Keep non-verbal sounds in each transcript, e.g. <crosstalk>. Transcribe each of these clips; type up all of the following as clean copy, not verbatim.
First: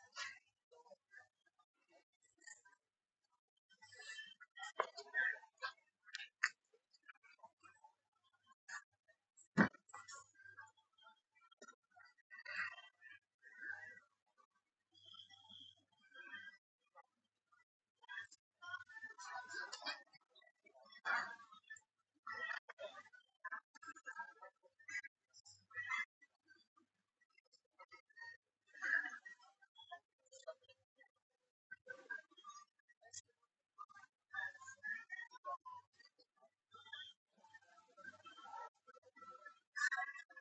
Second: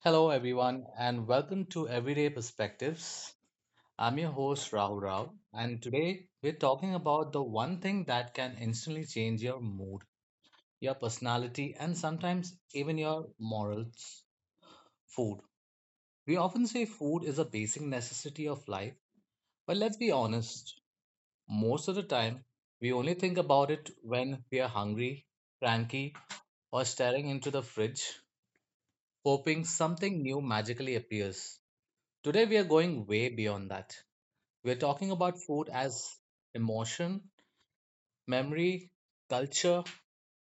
Hello, everyone, and welcome to Everyday Perspectives. I'm your host, Rahul Rao, and today we're talking about the one thing that can instantly change your mood, your personality, and sometimes even your morals food. We often say food is a basic necessity of life, but let's be honest, most of the time, we only think about it when we are hungry, cranky, or staring into the fridge, hoping something new magically appears. Today, we are going way beyond that. We're talking about food as emotion, memory, culture,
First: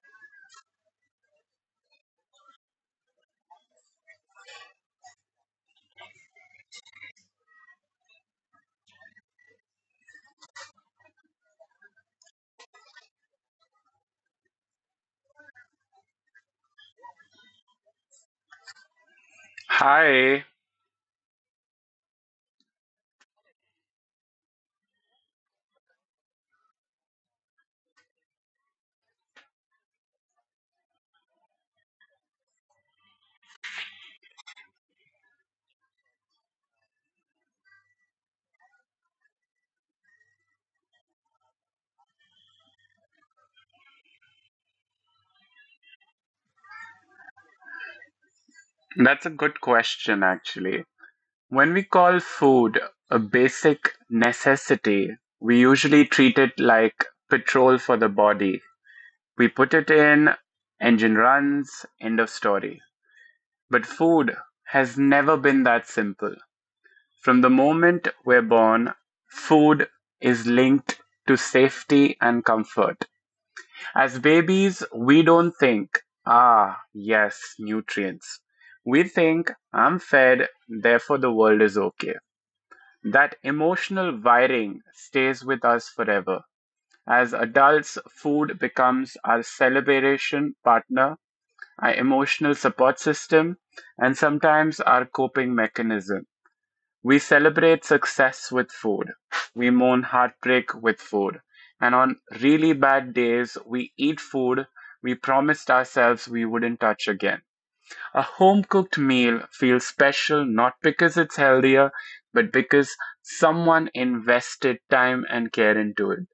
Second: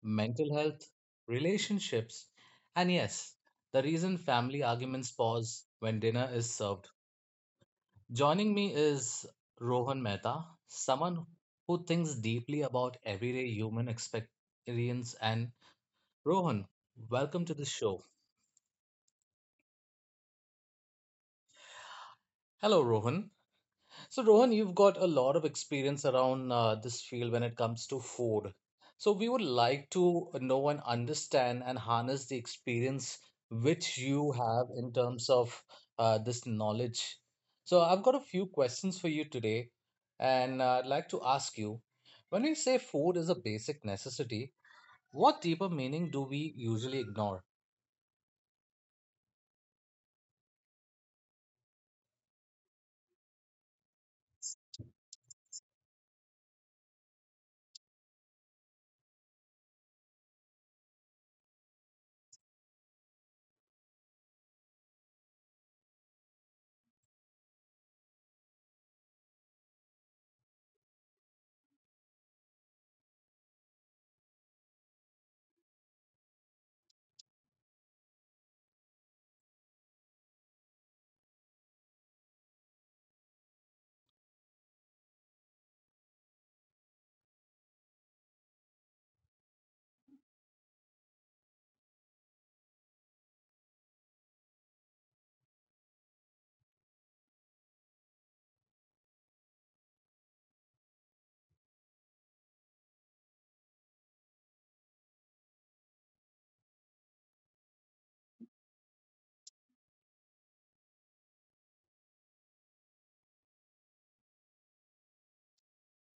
mental health, relationships, and yes, the reason family arguments pause when dinner is served. Joining me is Rohan Mehta, someone who thinks deeply about everyday human experience. And Rohan, welcome to the show. Hi, Hello, Rohan. So, Rohan, you've got a lot of experience around this field when it comes to food. So, we would like to know and understand and harness the experience which you have in terms of this knowledge. So, I've got a few questions for you today, and I'd like to ask you, when we say food is a basic necessity, what deeper meaning do we usually ignore? that's a good question actually. When we call food a basic necessity, we usually treat it like petrol for the body. We put it in, engine runs, end of story. But food has never been that simple. From the moment we're born, food is linked to safety and comfort. As babies, we don't think, ah, yes, nutrients. We think, I'm fed, therefore the world is okay. That emotional wiring stays with us forever. As adults, food becomes our celebration partner, our emotional support system, and sometimes our coping mechanism. We celebrate success with food. We mourn heartbreak with food. And on really bad days, we eat food we promised ourselves we wouldn't touch again. A home cooked meal feels special not because it's healthier, but because someone invested time and care into it.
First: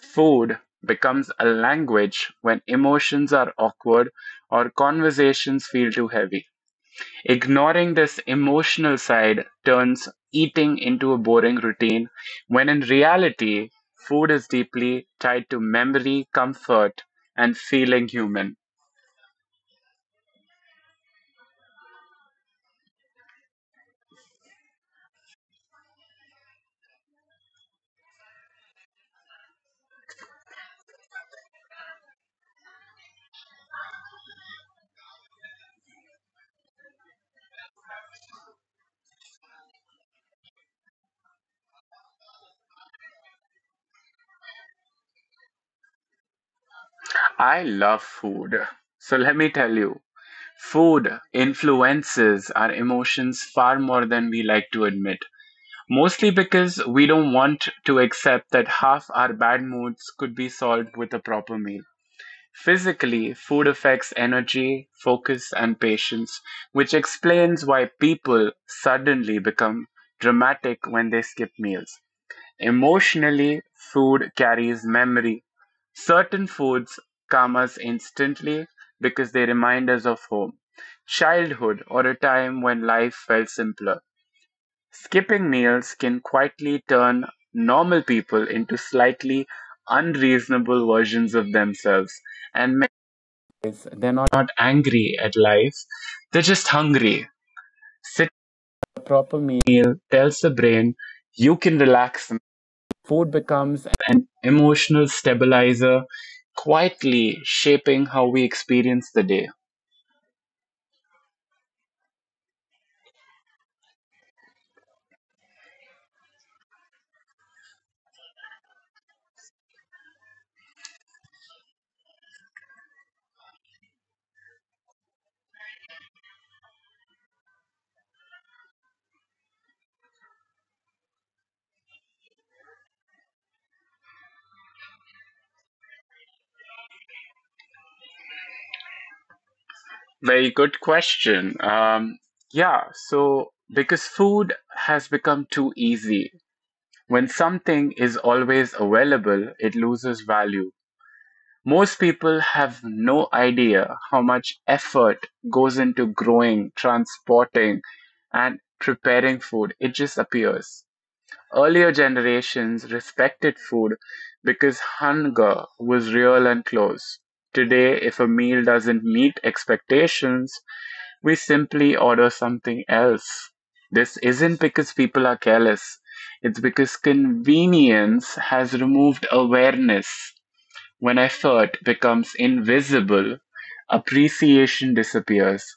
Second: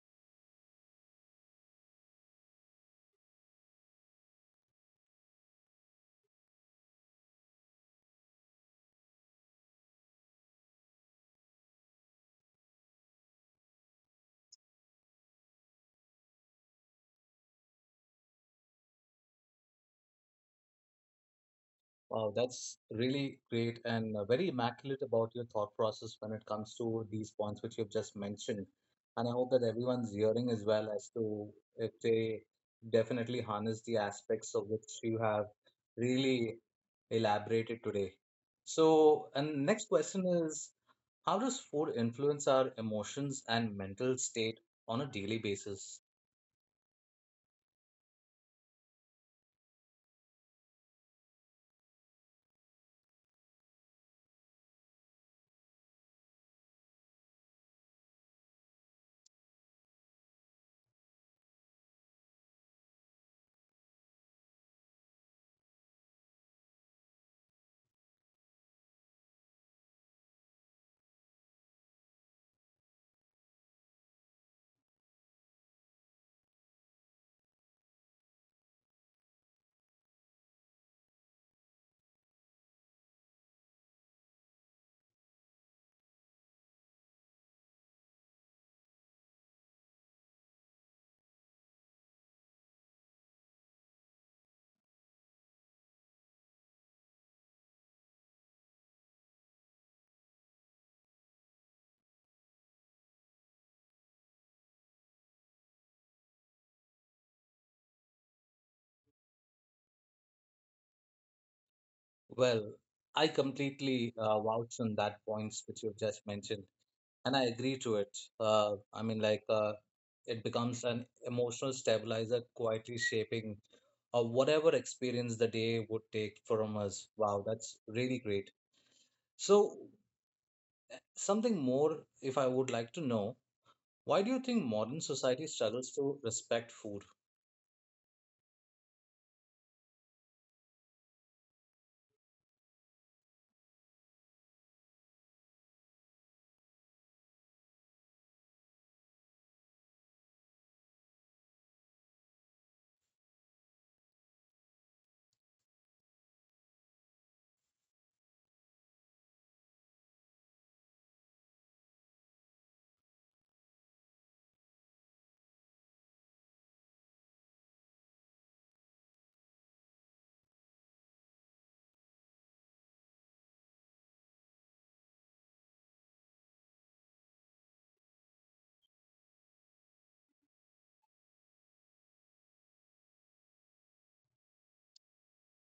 Food becomes a language when emotions are awkward or conversations feel too heavy. Ignoring this emotional side turns eating into a boring routine, when in reality, food is deeply tied to memory, comfort, and feeling human. Wow, that's really great and very immaculate about your thought process when it comes to these points which you've just mentioned. And I hope that everyone's hearing as well as to if they definitely harness the aspects of which you have really elaborated today. So, and next question is, how does food influence our emotions and mental state on a daily basis? I love food. So let me tell you, food influences our emotions far more than we like to admit. Mostly because we don't want to accept that half our bad moods could be solved with a proper meal. Physically, food affects energy, focus and patience, which explains why people suddenly become dramatic when they skip meals. Emotionally, food carries memory. Certain foods calm us instantly because they remind us of home, childhood, or a time when life felt simpler. Skipping meals can quietly turn normal people into slightly unreasonable versions of themselves, and not angry at life, they're just hungry. Sit meal tells the brain you can relax an emotional stabilizer quietly shaping how we experience the day. Well, I completely vouch on that points which you've just mentioned, and I agree to it. It becomes an emotional stabilizer, quietly shaping whatever experience the day would take from us. Wow, that's really great. So, something more, if I would like to know, why do you think modern society struggles to respect food? Very good question. Yeah, so because food has become too easy. When something is always available, it loses value. Most people have no idea how much effort goes into growing, transporting, and preparing food. It just appears. Earlier generations respected food because hunger was real and close. Today, if a meal doesn't meet expectations, we simply order something else. This isn't because people are careless, it's because convenience has removed awareness. When effort becomes invisible, appreciation disappears.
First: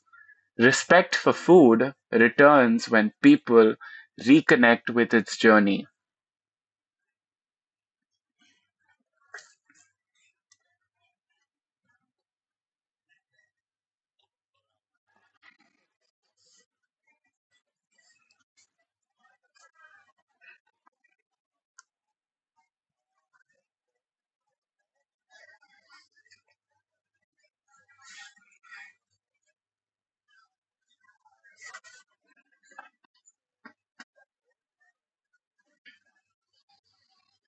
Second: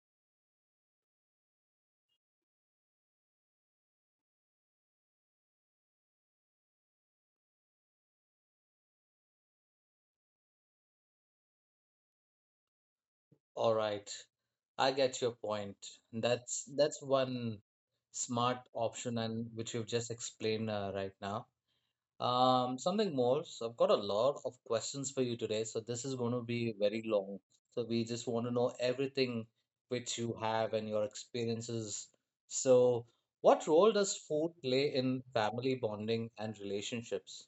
Respect for food returns when people reconnect with its journey. All right, I get your point. That's one smart option, and which you've just explained right now. Something more. So I've got a lot of questions for you today. So this is going to be very long. So we just want to know everything which you have and your experiences. So what role does food play in family bonding and relationships?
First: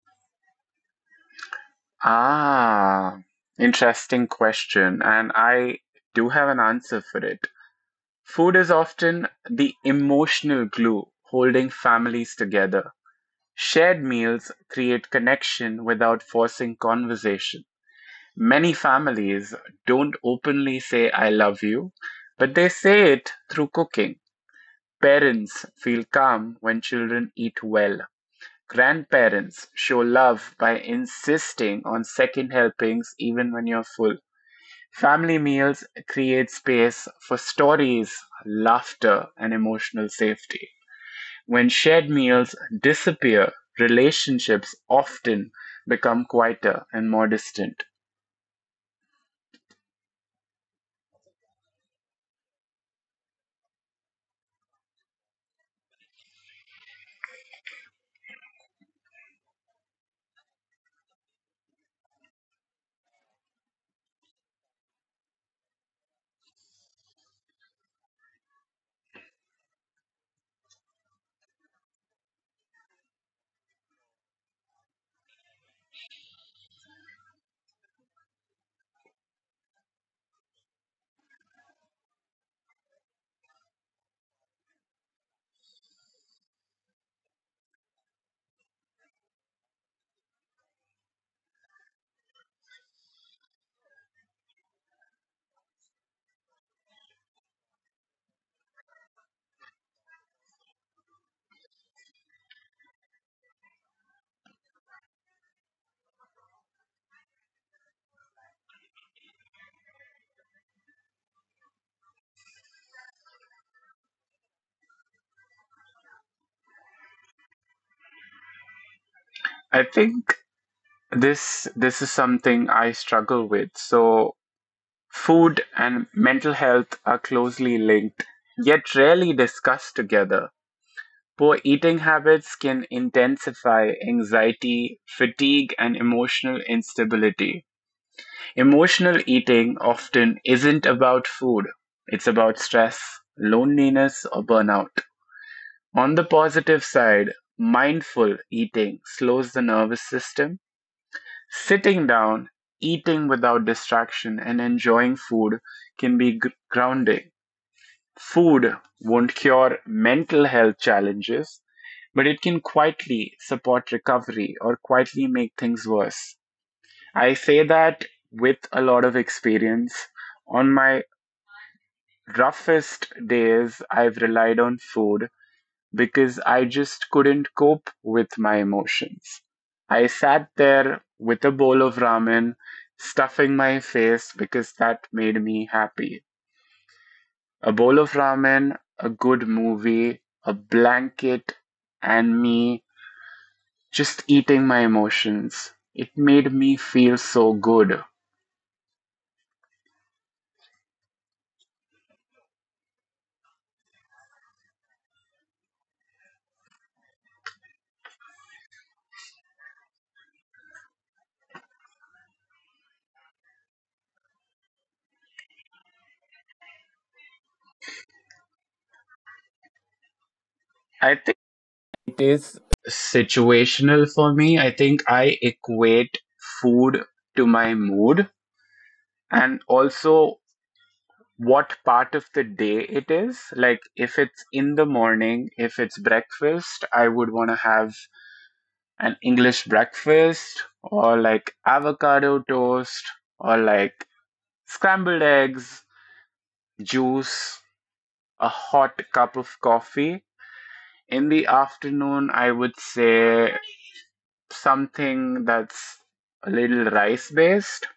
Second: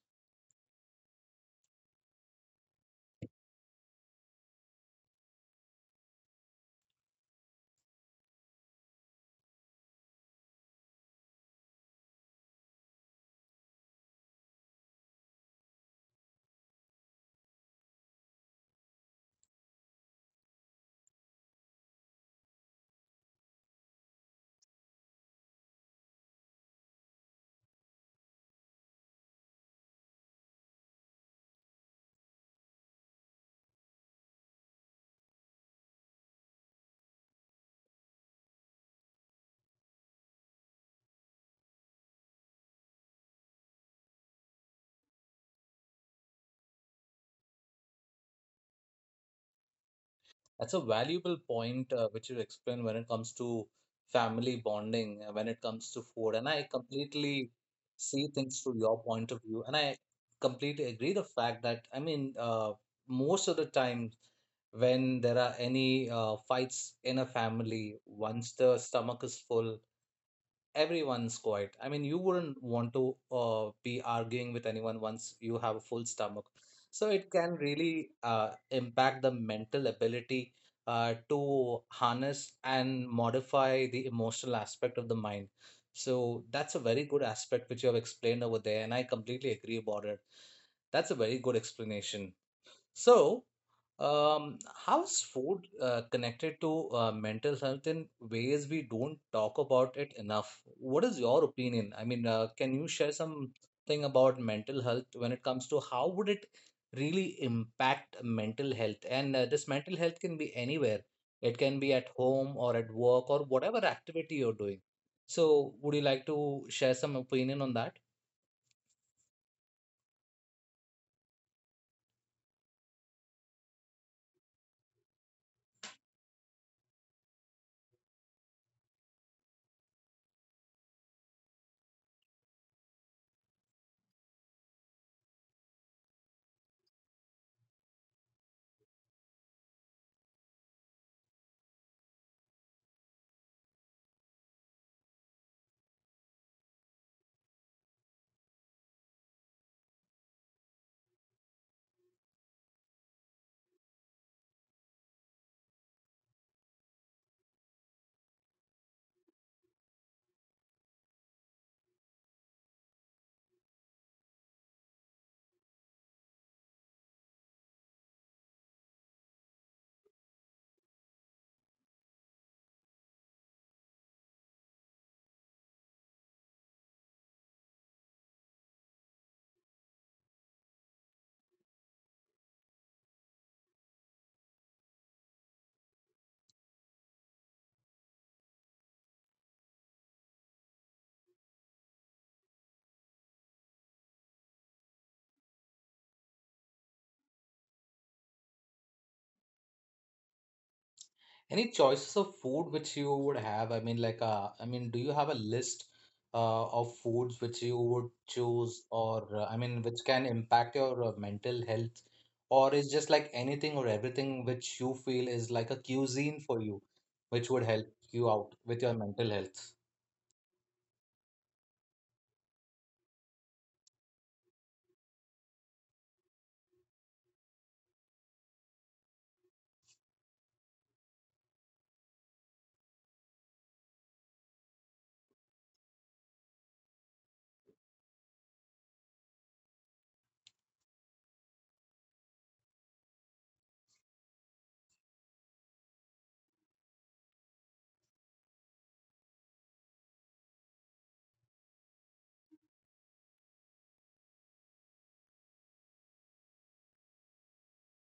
Ah, interesting question, and I do have an answer for it. Food is often the emotional glue holding families together. Shared meals create connection without forcing conversation. Many families don't openly say "I love you," but they say it through cooking. Parents feel calm when children eat well. Grandparents show love by insisting on second helpings even when you're full. Family meals create space for stories, laughter, and emotional safety. When shared meals disappear, relationships often become quieter and more distant. That's a valuable point which you explained when it comes to family bonding, when it comes to food. And I completely see things through your point of view. And I completely agree the fact that, I mean, most of the time, when there are any fights in a family, once the stomach is full, everyone's quiet. I mean, you wouldn't want to be arguing with anyone once you have a full stomach. So it can really impact the mental ability to harness and modify the emotional aspect of the mind. So that's a very good aspect which you have explained over there, and I completely agree about it. That's a very good explanation. So, um, how is food connected to mental health in ways we don't talk about it enough? What is your opinion? I mean, can you share something about mental health when it comes to how would it really impact mental health? And this mental health can be anywhere. It can be at home or at work or whatever activity you're doing. So, would you like to share some opinion on that? I think this is something I struggle with. So food and mental health are closely linked, yet rarely discussed together. Poor eating habits can intensify anxiety, fatigue, and emotional instability. Emotional eating often isn't about food. It's about stress, loneliness, or burnout. On the positive side, mindful eating slows the nervous system. Sitting down, eating without distraction, and enjoying food can be grounding. Food won't cure mental health challenges, but it can quietly support recovery or quietly make things worse. I say that with a lot of experience. On my roughest days, I've relied on food because I just couldn't cope with my emotions. I sat there with a bowl of ramen, stuffing my face because that made me happy. A bowl of ramen, a good movie, a blanket, and me just eating my emotions. It made me feel so good. Any choices of food which you would have? I mean, like, I mean, do you have a list of foods which you would choose, or I mean, which can impact your mental health, or is just like anything or everything which you feel is like a cuisine for you, which would help you out with your mental health? I think it is situational for me. I think I equate food to my mood and also what part of the day it is. Like if it's in the morning, if it's breakfast, I would want to have an English breakfast or like avocado toast or like scrambled eggs, juice, a hot cup of coffee. In the afternoon, I would say something that's a little rice based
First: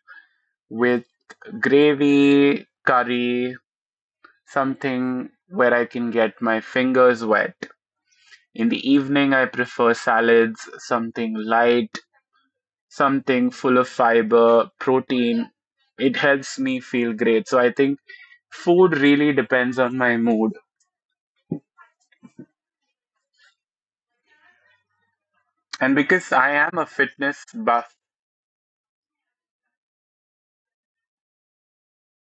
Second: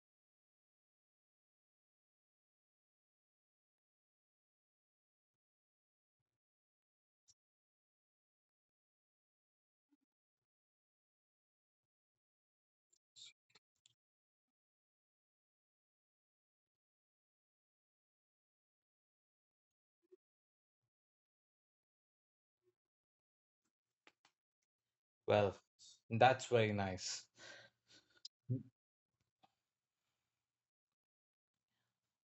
with gravy, curry, something where I can get my fingers wet. In the evening, I prefer salads, something light, something full of fiber, protein. It helps me feel great. So I think food really depends on my mood. Well, And because that's I very am a nice. fitness buff,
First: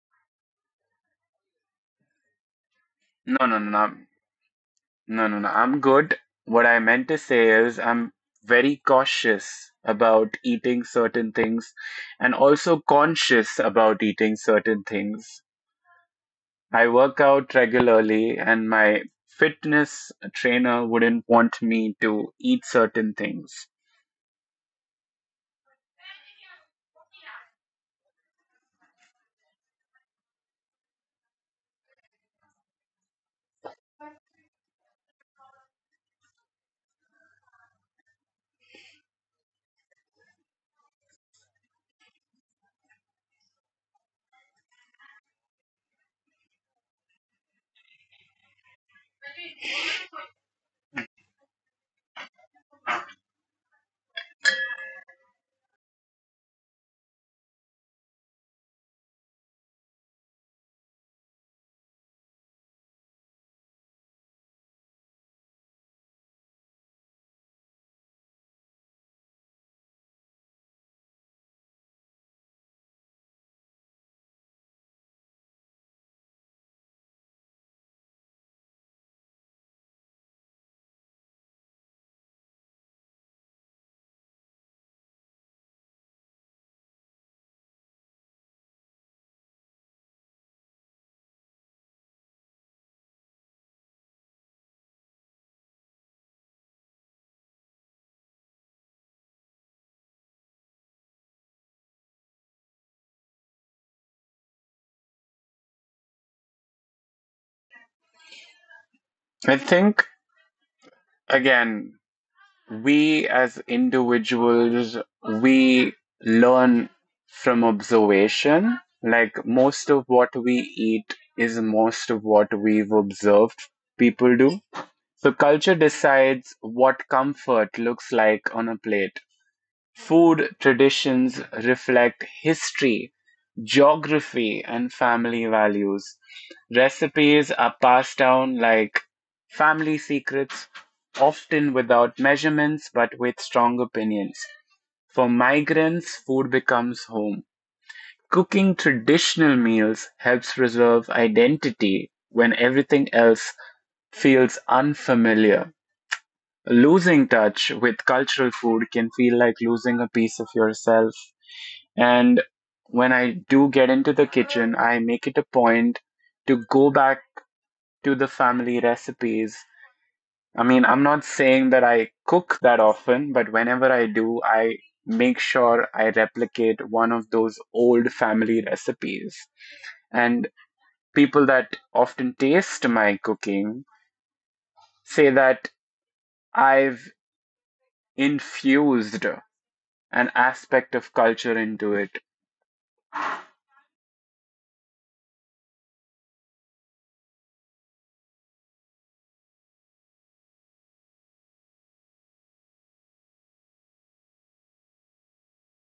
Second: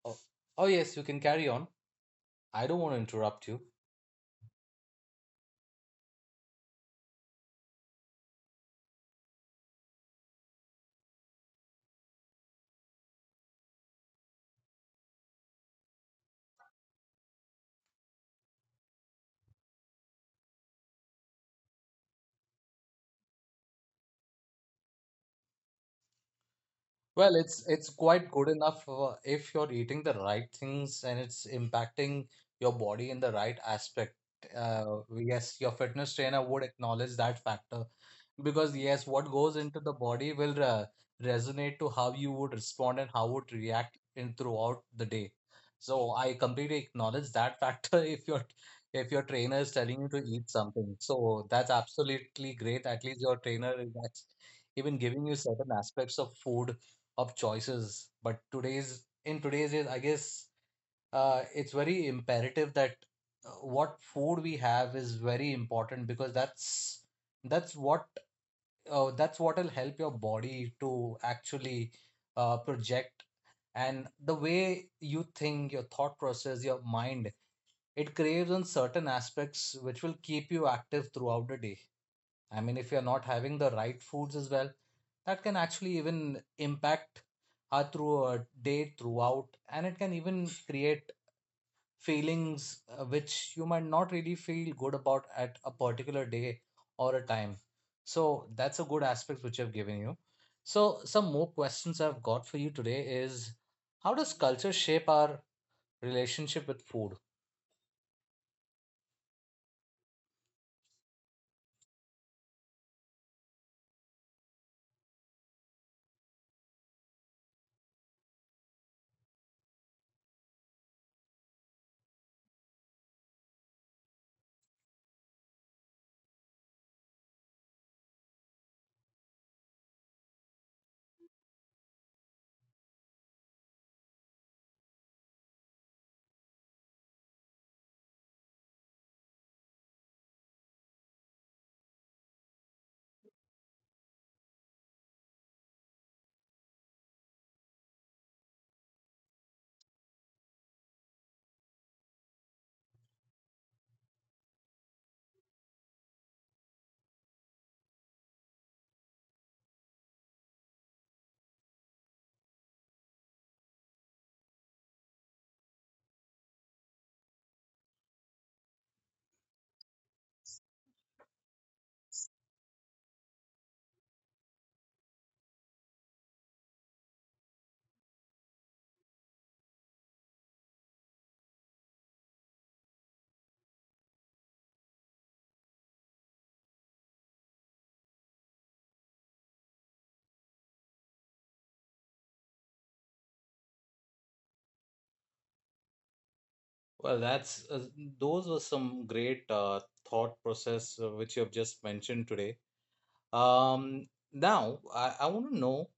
Oh, oh yes, you can carry on. I don't want to no, interrupt no, you. no, no, no. I'm good. What I meant to say is I'm very cautious about eating certain things and also conscious about eating certain things. I work out regularly, and my fitness trainer wouldn't want me to eat certain things. Well, it's quite good enough if you're eating the right things and it's impacting your body in the right aspect. Yes, your fitness trainer would acknowledge that factor because yes, what goes into the body will resonate to how you would respond and how would react in throughout the day. So I completely acknowledge that factor <laughs> if your trainer is telling you to eat something. So that's absolutely great. At least your trainer is even giving you certain aspects of food of choices. But today's age, I guess it's very imperative that uh, what food we have is very important because that's what that's what will help your body to actually project and the way you think, your thought process, your mind, it craves on certain aspects which will keep you active throughout the day. I mean, if you're not having the right foods as well, that can actually even impact her through a day throughout, and it can even create feelings which you might not really feel good about at a particular day or a time. So that's a good aspect which I've given you. So some more questions I've got for you today is how does culture shape our relationship with food? I think, again, we as individuals, we learn from observation. Like, most of what we eat is most of what we've observed people do. So, culture decides what comfort looks like on a plate. Food traditions reflect history, geography and family values. Recipes are passed down like family secrets, often without measurements but with strong opinions. For migrants, food becomes home. Cooking traditional meals helps preserve identity when everything else feels unfamiliar. Losing touch with cultural food can feel like losing a piece of yourself. And when I do get into the kitchen, I make it a point to go back to the family recipes. I mean, I'm not saying that I cook that often, but whenever I do, I make sure I replicate one of those old family recipes. And people that often taste my cooking say that I've infused an aspect of culture into it. Well, that's those were some great thought process which you have just mentioned today. Now, I want to know,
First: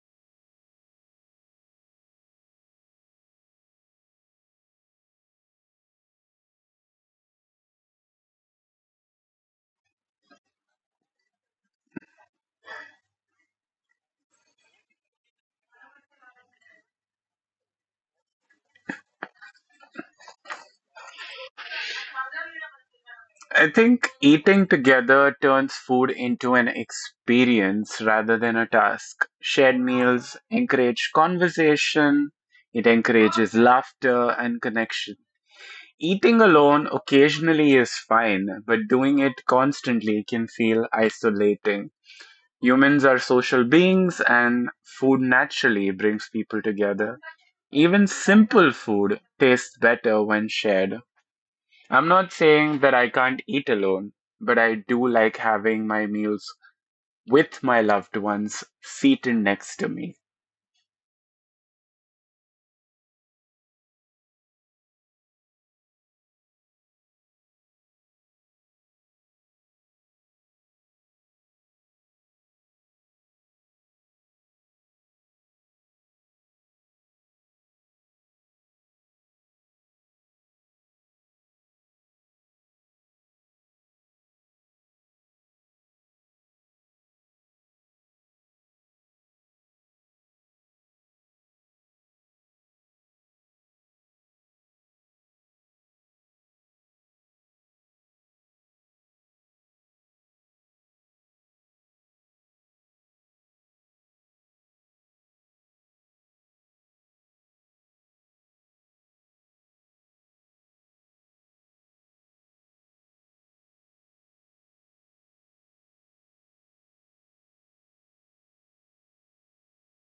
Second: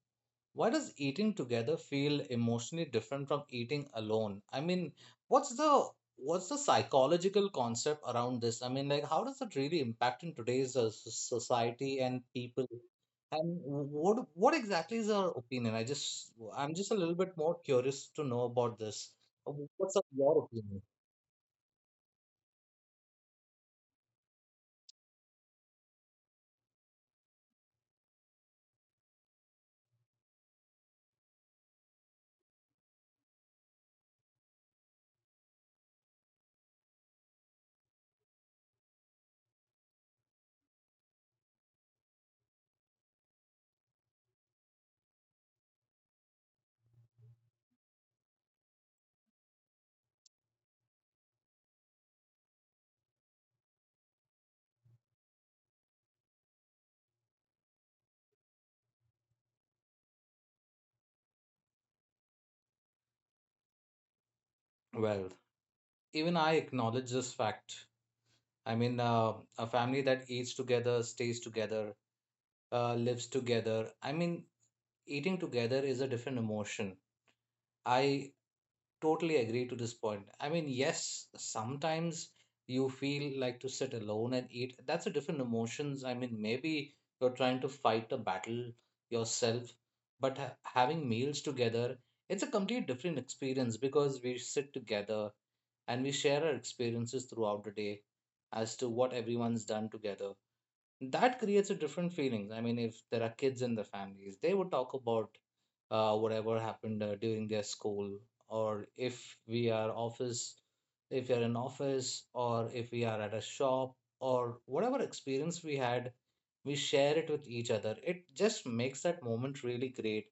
why does eating together feel emotionally different from eating alone? I mean, what's the what's the psychological concept around this? I mean, like, how does it really impact in today's society and people? And what exactly is your opinion? I'm just a little bit more curious to know about this. Uh, What's up your opinion? I think eating together turns food into an experience rather than a task. Shared meals encourage conversation, it encourages laughter and connection. Eating alone occasionally is fine, but doing it constantly can feel isolating. Humans are social beings, and food naturally brings people together. Even simple food tastes better when shared. I'm not saying that I can't eat alone, but I do like having my meals with my loved ones seated next to me. Well, even I acknowledge this fact. I mean, a family that eats together stays together, lives together. I mean, eating together is a different emotion. I totally agree to this point. I mean, yes, sometimes you feel like to sit alone and eat. That's a different emotions. I mean, maybe you're trying to fight a battle yourself, but having meals together, it's a complete different experience because we sit together and we share our experiences throughout the day as to what everyone's done together. That creates a different feelings. I mean, if there are kids in the families, they would talk about whatever happened during their school, or if we are in office, or if we are at a shop, or whatever experience we had, we share it with each other. It just makes that moment really great,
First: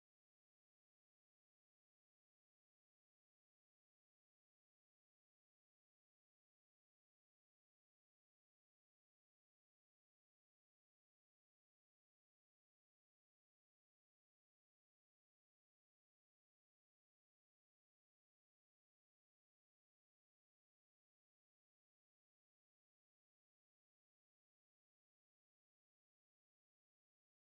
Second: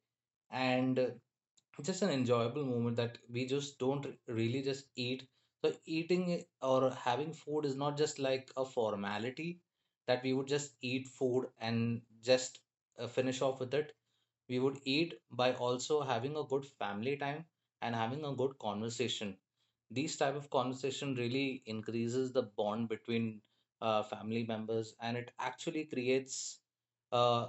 and just an enjoyable moment that we just don't really just eat. So eating I- or having food is not just like a formality that we would just eat food and just finish off with it. We would eat by also having a good family time and having a good conversation. These type of conversation really increases the bond between family members, and it actually creates uh,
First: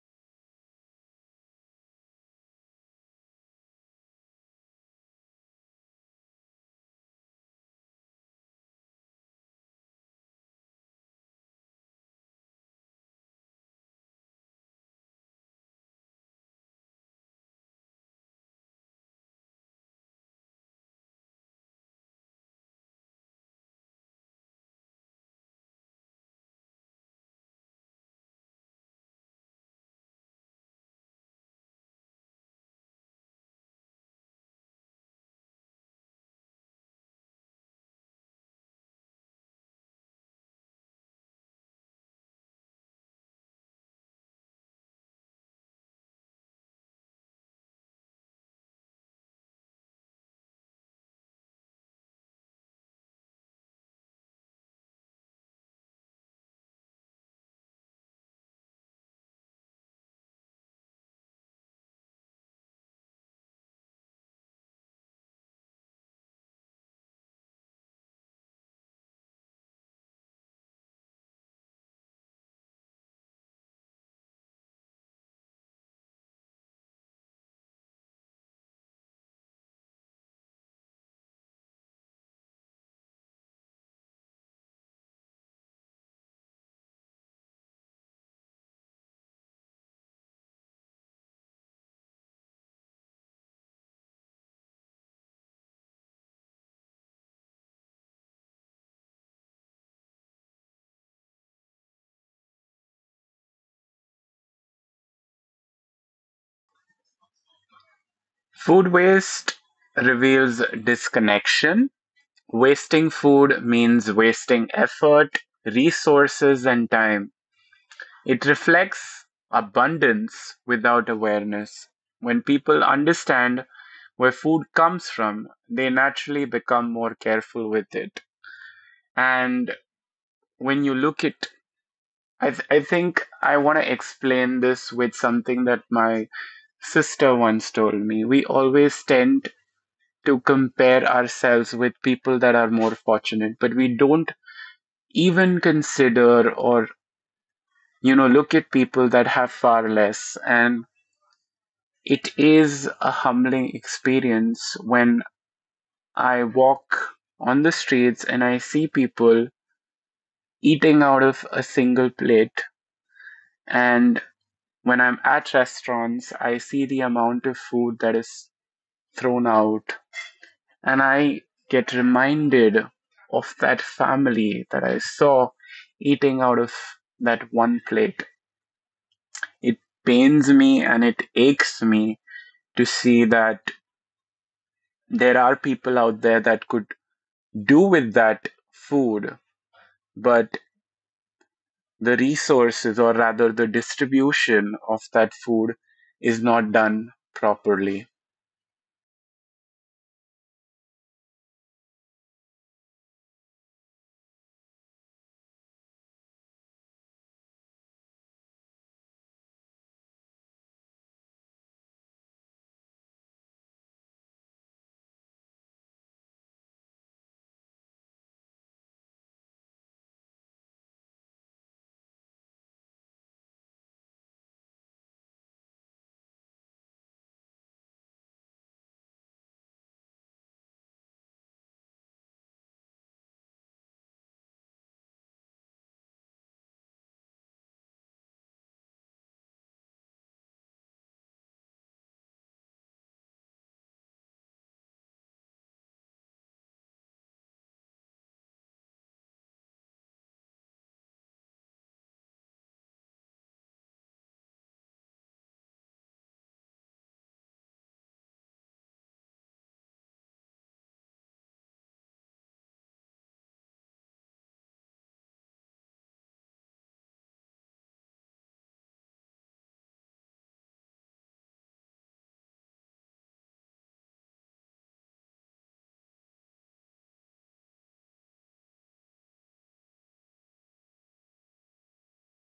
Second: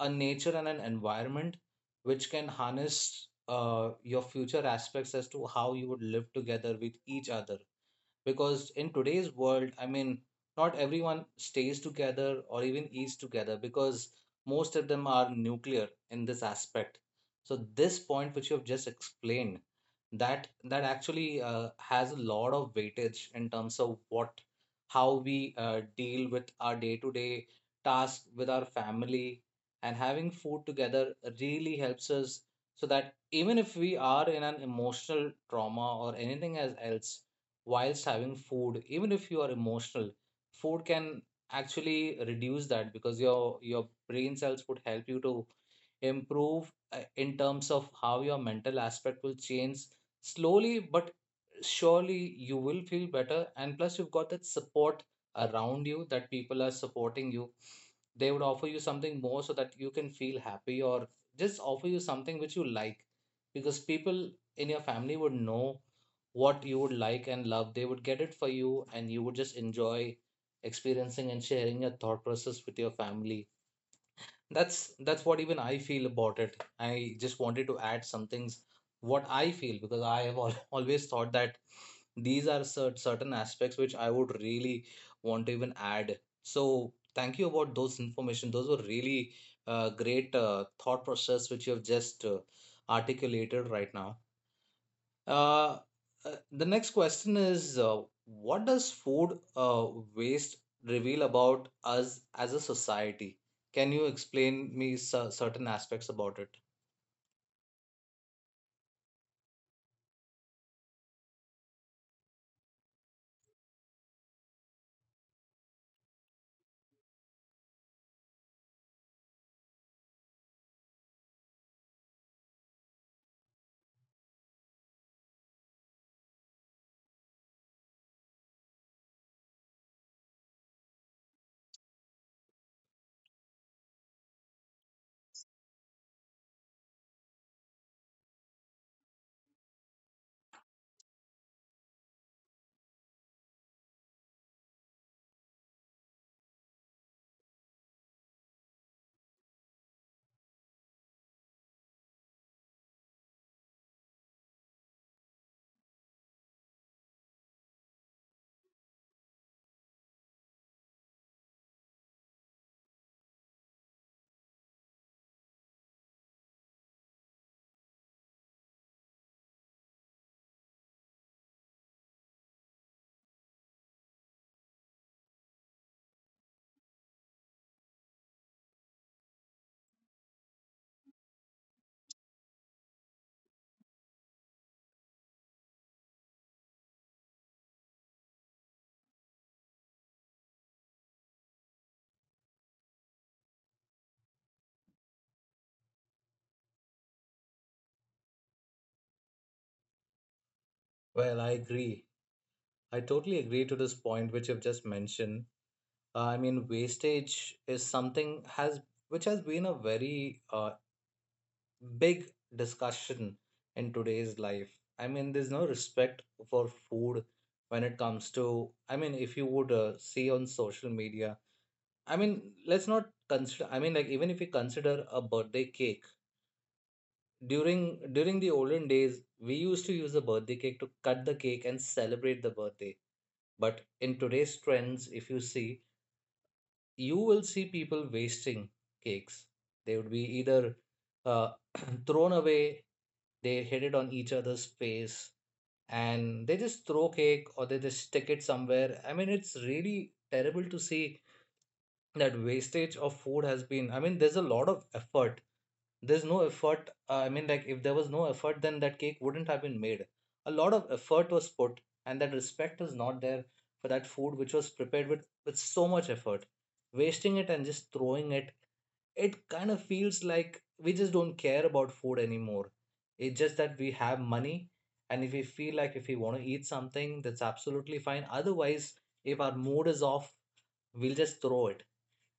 a nature and an environment which can harness your future aspects as to how you would live together with each other. Because in today's world, I mean, not everyone stays together or even eats together because most of them are nuclear in this aspect. So, this point which you have just explained, that actually has a lot of weightage in terms of what how we deal with our day-to-day tasks with our family, and having food together really helps us, so that even if we are in an emotional trauma or anything as else, whilst having food, even if you are emotional, food can actually reduce that because your brain cells would help you to improve in terms of how your mental aspect will change slowly but surely. You will feel better, and plus you've got that support around you that people are supporting you. They would offer you something more so that you can feel happy, or just offer you something which you like, because people in your family would know what you would like and love. They would get it for you, and you would just enjoy experiencing and sharing your thought process with your family. That's what even I feel about it. I just wanted to add some things what I feel because I have <laughs> always thought that these are certain aspects which I would really want to even add. So thank you about those information. Those were really great thought process which you have just articulated right now. uh, the next question is, what does food waste reveal about us as a society? Can you explain me certain aspects about it? Food waste reveals disconnection. Wasting food means wasting effort, resources, and time. It reflects abundance without awareness. When people understand where food comes from, they naturally become more careful with it. And when you look at I think I want to explain this with something that my sister once told me. We always tend to compare ourselves with people that are more fortunate, but we don't even consider or, you know, look at people that have far less. And it is a humbling experience when I walk on the streets and I see people eating out of a single plate. And when I'm at restaurants, I see the amount of food that is thrown out, and I get reminded of that family that I saw eating out of that one plate. It pains me and it aches me to see that there are people out there that could do with that food, but the resources, or rather the distribution of that food, is not done properly. Well, I agree. I totally agree to this point which you've just mentioned. I mean, wastage is something has which has been a very big discussion in today's life. I mean, there's no respect for food when it comes to. I mean, if you would see on social media. I mean, let's not consider. I mean, like even if we consider a birthday cake during the olden days, we used to use a birthday cake to cut the cake and celebrate the birthday. But in today's trends, if you see, you will see people wasting cakes. They would be either uh, <clears throat> thrown away, they hit it on each other's face, and they just throw cake or they just stick it somewhere. I mean, it's really terrible to see that wastage of food has been, I mean there's a lot of effort, there's no effort, I mean, like if there was no effort, then that cake wouldn't have been made. A lot of effort was put and that respect is not there for that food which was prepared with so much effort, wasting it and just throwing it. It kind of feels like we just don't care about food anymore. It's just that we have money, and if we feel like if we want to eat something, that's absolutely fine. Otherwise, if our mood is off, we'll just throw it.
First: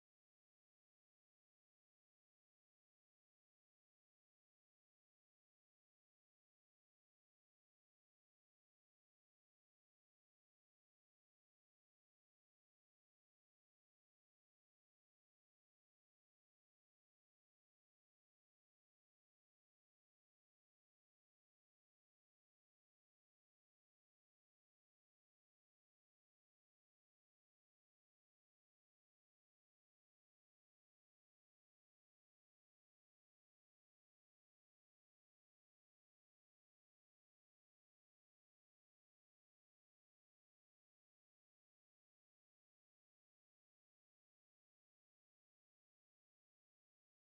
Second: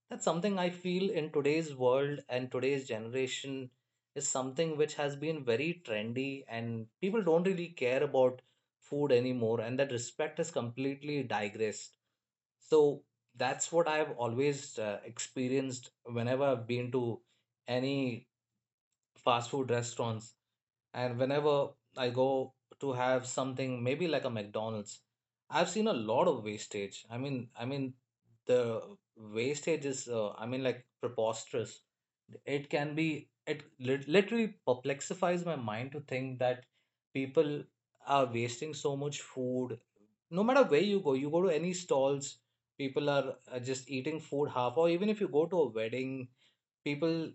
That's something I feel in today's world, and today's generation is something which has been very trendy, and people don't really care about food anymore, and that respect is completely digressed. So that's what I've always experienced whenever I've been to any fast food restaurants, and whenever I go to have something maybe like a McDonald's, I've seen a lot of wastage. I mean the wastage is, I mean, like preposterous. It can be it literally perplexifies my mind to think that people are wasting so much food. No matter where you go to any stalls, people are just eating food half. Or even if you go to a wedding, people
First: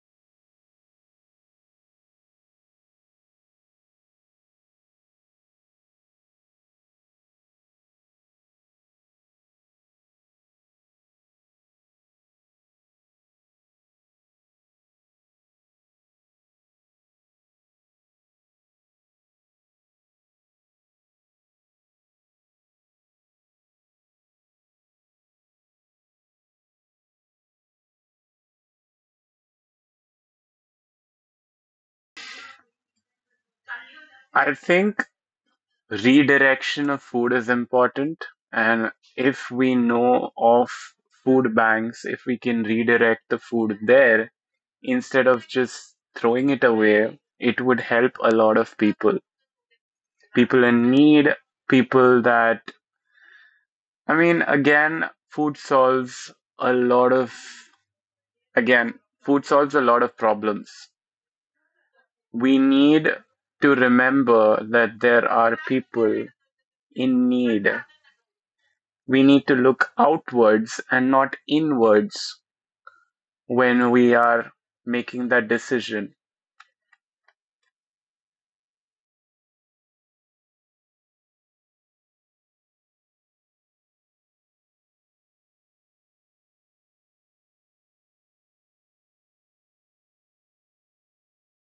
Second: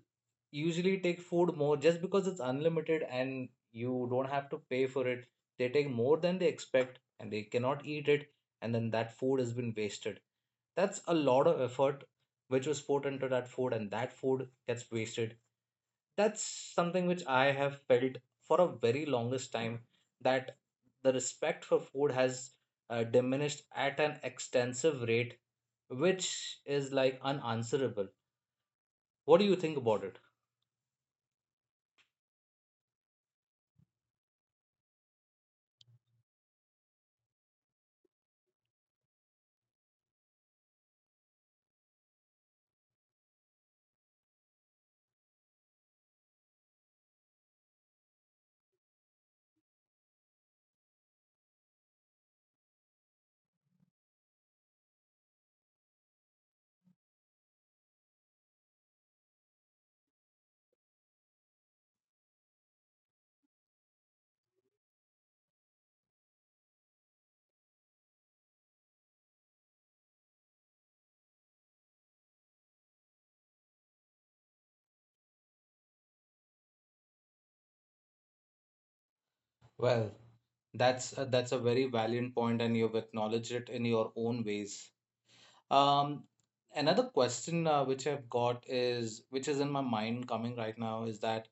usually take food more just because it's unlimited and you don't have to pay for it. They take more than they expect and they cannot eat it, and then that food has been wasted. That's a lot of effort which was put into that food, and that food gets wasted. That's something which I have felt for a very longest time that the respect for food has diminished at an extensive rate, which is like unanswerable. What do you think about it? I think redirection of food is important, and if we know of food banks, if we can redirect the food there instead of just throwing it away, it would help a lot of people. People in need, people that, I mean, again, a lot of, again, food solves a lot of problems. We need to remember that there are people in need. We need to look outwards and not inwards when we are making that decision. Well, that's a very valiant point, and you've acknowledged it in your own ways. Um, Another question which I've got is, which is in my mind coming right now, is that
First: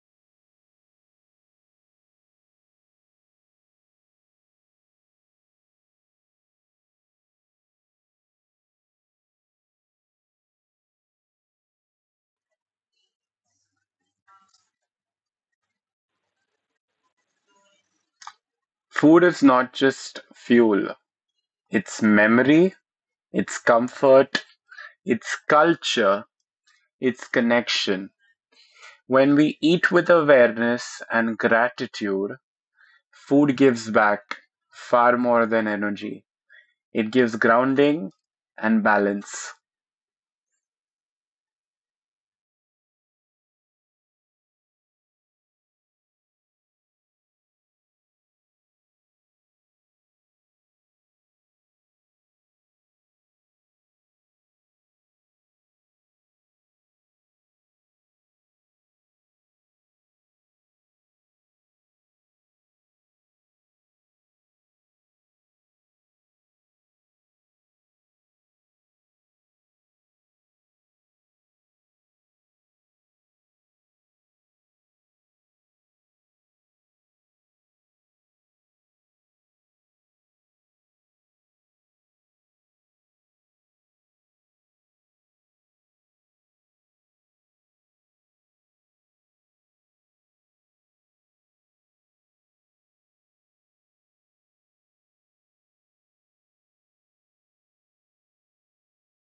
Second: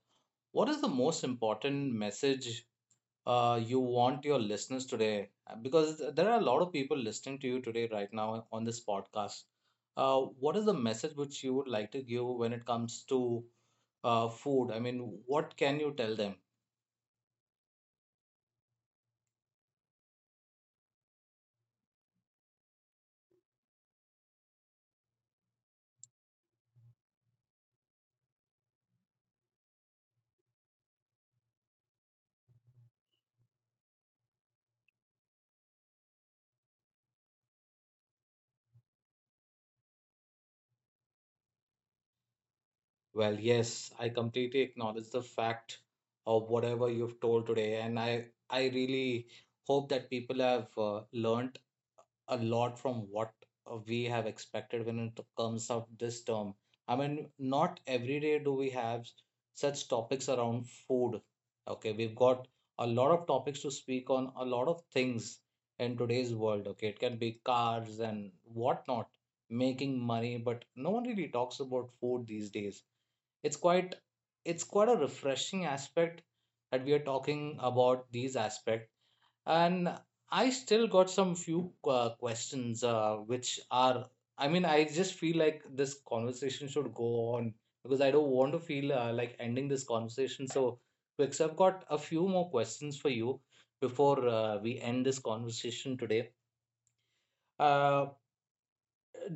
what is the most important message you want your listeners today? Because there are a lot of people listening to you today right now on this podcast. What is the message which you would like to give when it comes to food? I mean, what can you tell them? Food is not just fuel, it's memory, it's comfort, it's culture, it's connection. When we eat with awareness and gratitude, food gives back far more than energy. It gives grounding and balance. Well, yes, I completely acknowledge the fact of whatever you've told today, and I really hope that people have learned a lot from what we have expected when it comes of this term. I mean, not every day do we have such topics around food. Okay, we've got a lot of topics to speak on, a lot of things in today's world. Okay, it can be cars and whatnot, making money, but no one really talks about food these days. It's quite it's quite a refreshing aspect that we are talking about these aspect. And I still got some few questions which are, I mean, I just feel like this conversation should go on because I don't want to feel like ending this conversation so quick. So I've got a few more questions for you before we end this conversation today. Uh,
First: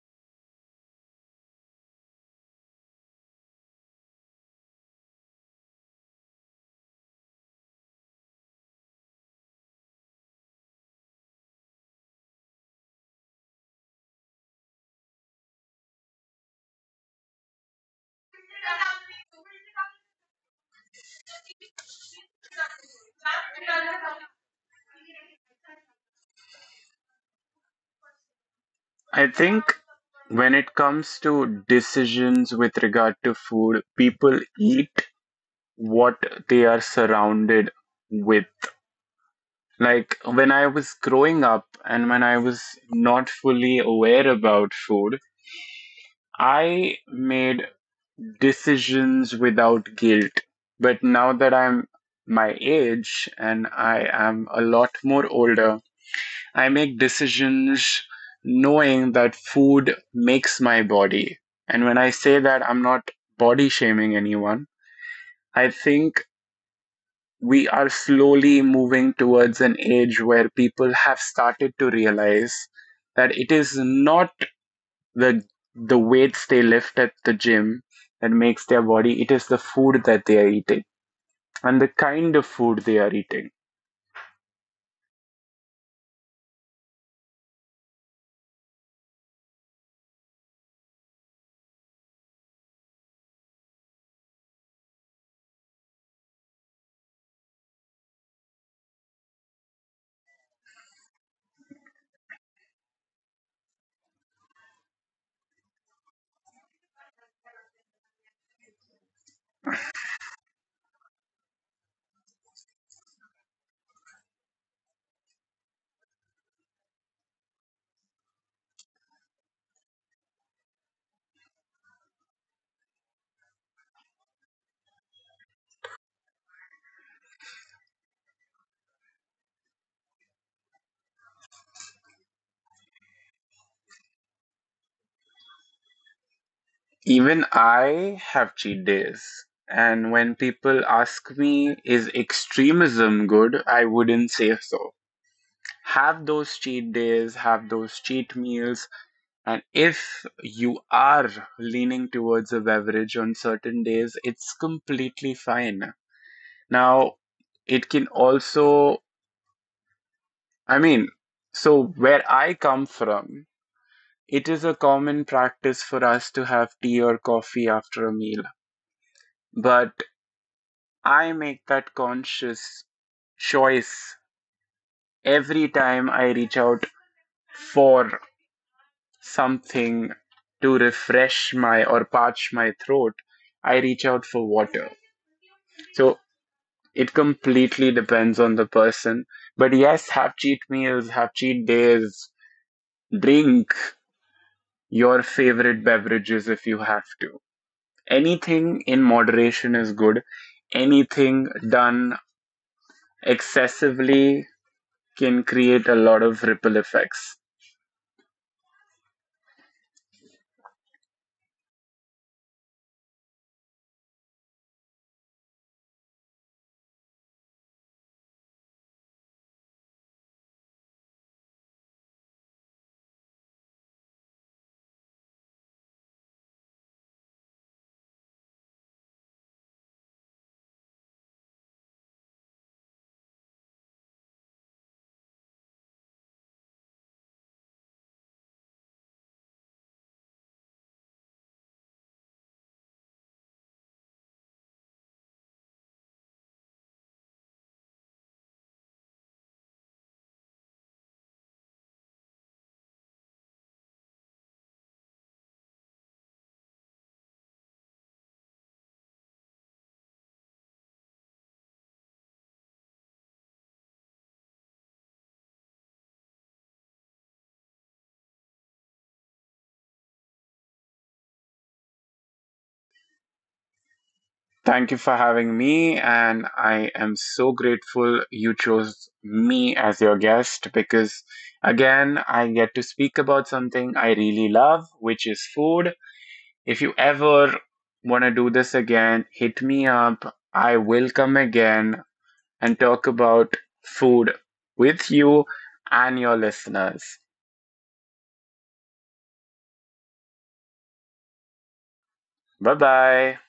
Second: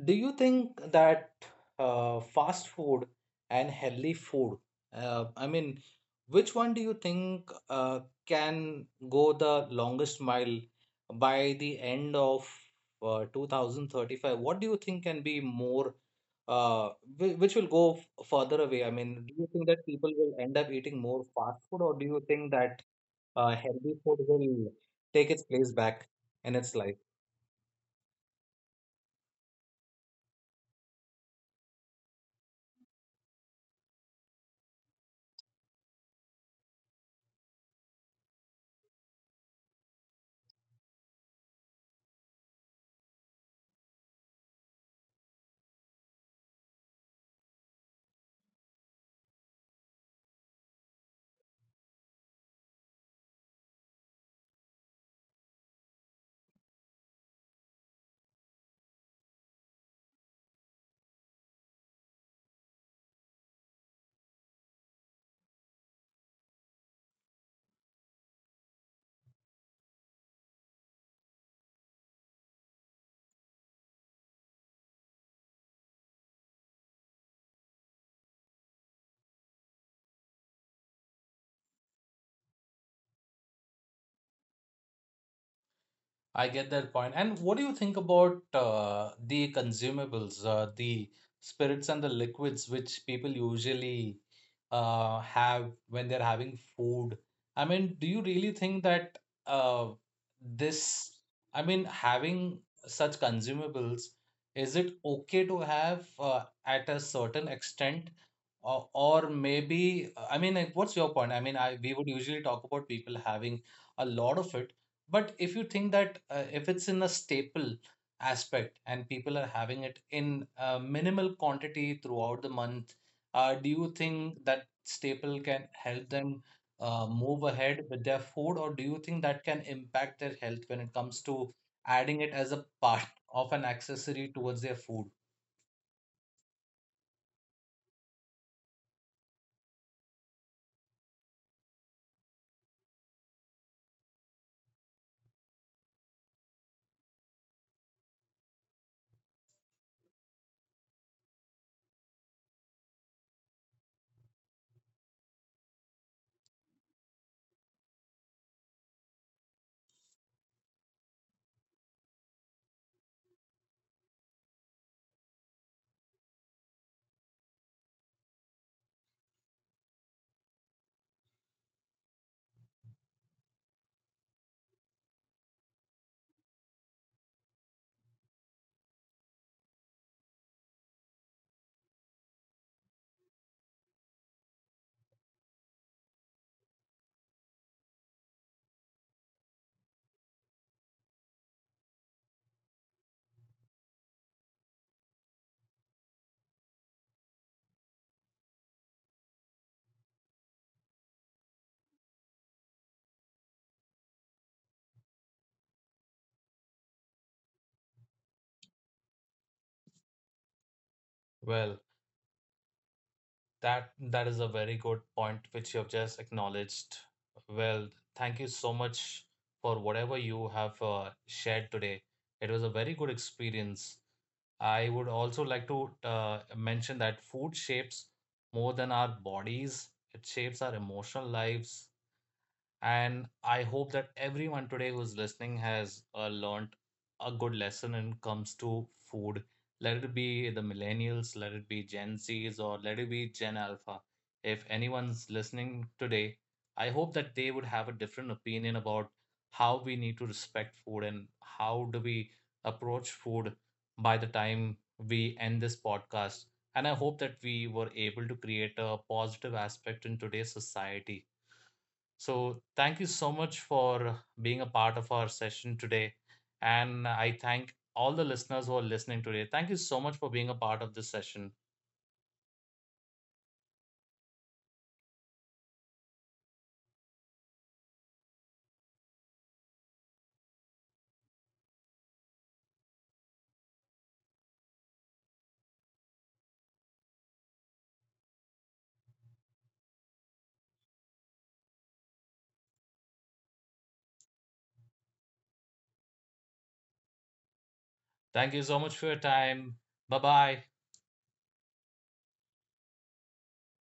do you think that fast food and healthy food, I mean, which one do you think can go the longest mile by the end of 2035? What do you think can be more, uh, which will go further away? I mean, do you think that people will end up eating more fast food, or do you think that healthy food will take its place back in its life? I think when it comes to decisions with regard to food, people eat what they are surrounded with. Like when I was growing up and when I was not fully aware about food, I made decisions without guilt. But now that I'm my age and I am a lot more older, I make decisions knowing that food makes my body. And when I say that, I'm not body shaming anyone. I think we are slowly moving towards an age where people have started to realize that it is not the the weights they lift at the gym that makes their body, it is the food that they are eating and the kind of food they are eating. I get that point. And what do you think about the consumables, the spirits and the liquids which people usually have when they're having food? I mean, do you really think that uh, this, I mean, having such consumables, is it okay to have at a certain extent? Or maybe, I mean, like, what's your point? I mean, I we would usually talk about people having a lot of it, but if you think that if it's in a staple aspect and people are having it in minimal quantity throughout the month, do you think that staple can help them move ahead with their food, or do you think that can impact their health when it comes to adding it as a part of an accessory towards their food? Even I have cheat days. And when people ask me, is extremism good? I wouldn't say so. Have those cheat days, have those cheat meals. And if you are leaning towards a beverage on certain days, it's completely fine. Now, it can also, I mean, so where I come from, it is a common practice for us to have tea or coffee after a meal. But I make that conscious choice every time I reach out for something to refresh my or parch my throat. I reach out for water. So it completely depends on the person. But yes, have cheat meals, have cheat days, drink your favorite beverages if you have to. Anything in moderation is good. Anything done excessively can create a lot of ripple effects. Well, that is a very good point which you have just acknowledged. Well, thank you so much for whatever you have shared today. It was a very good experience. I would also like to mention that food shapes more than our bodies, it shapes our emotional lives, and I hope that everyone today who's listening has learned a good lesson when it comes to food. Let it be the millennials, let it be Gen Zs, or let it be Gen Alpha. If anyone's listening today, I hope that they would have a different opinion about how we need to respect food and how do we approach food by the time we end this podcast. And I hope that we were able to create a positive aspect in today's society, so thank you so much for being a part of our session today. And I thank all the listeners who are listening today. Thank you so much for being a part of this session. Thank you for having me, and I am so grateful you chose me as your guest because, again, I get to speak about something I really love, which is food. If you ever want to do this again, hit me up. I will come again and talk about food with you and your listeners. Thank you so much for your time. Bye bye. Bye bye.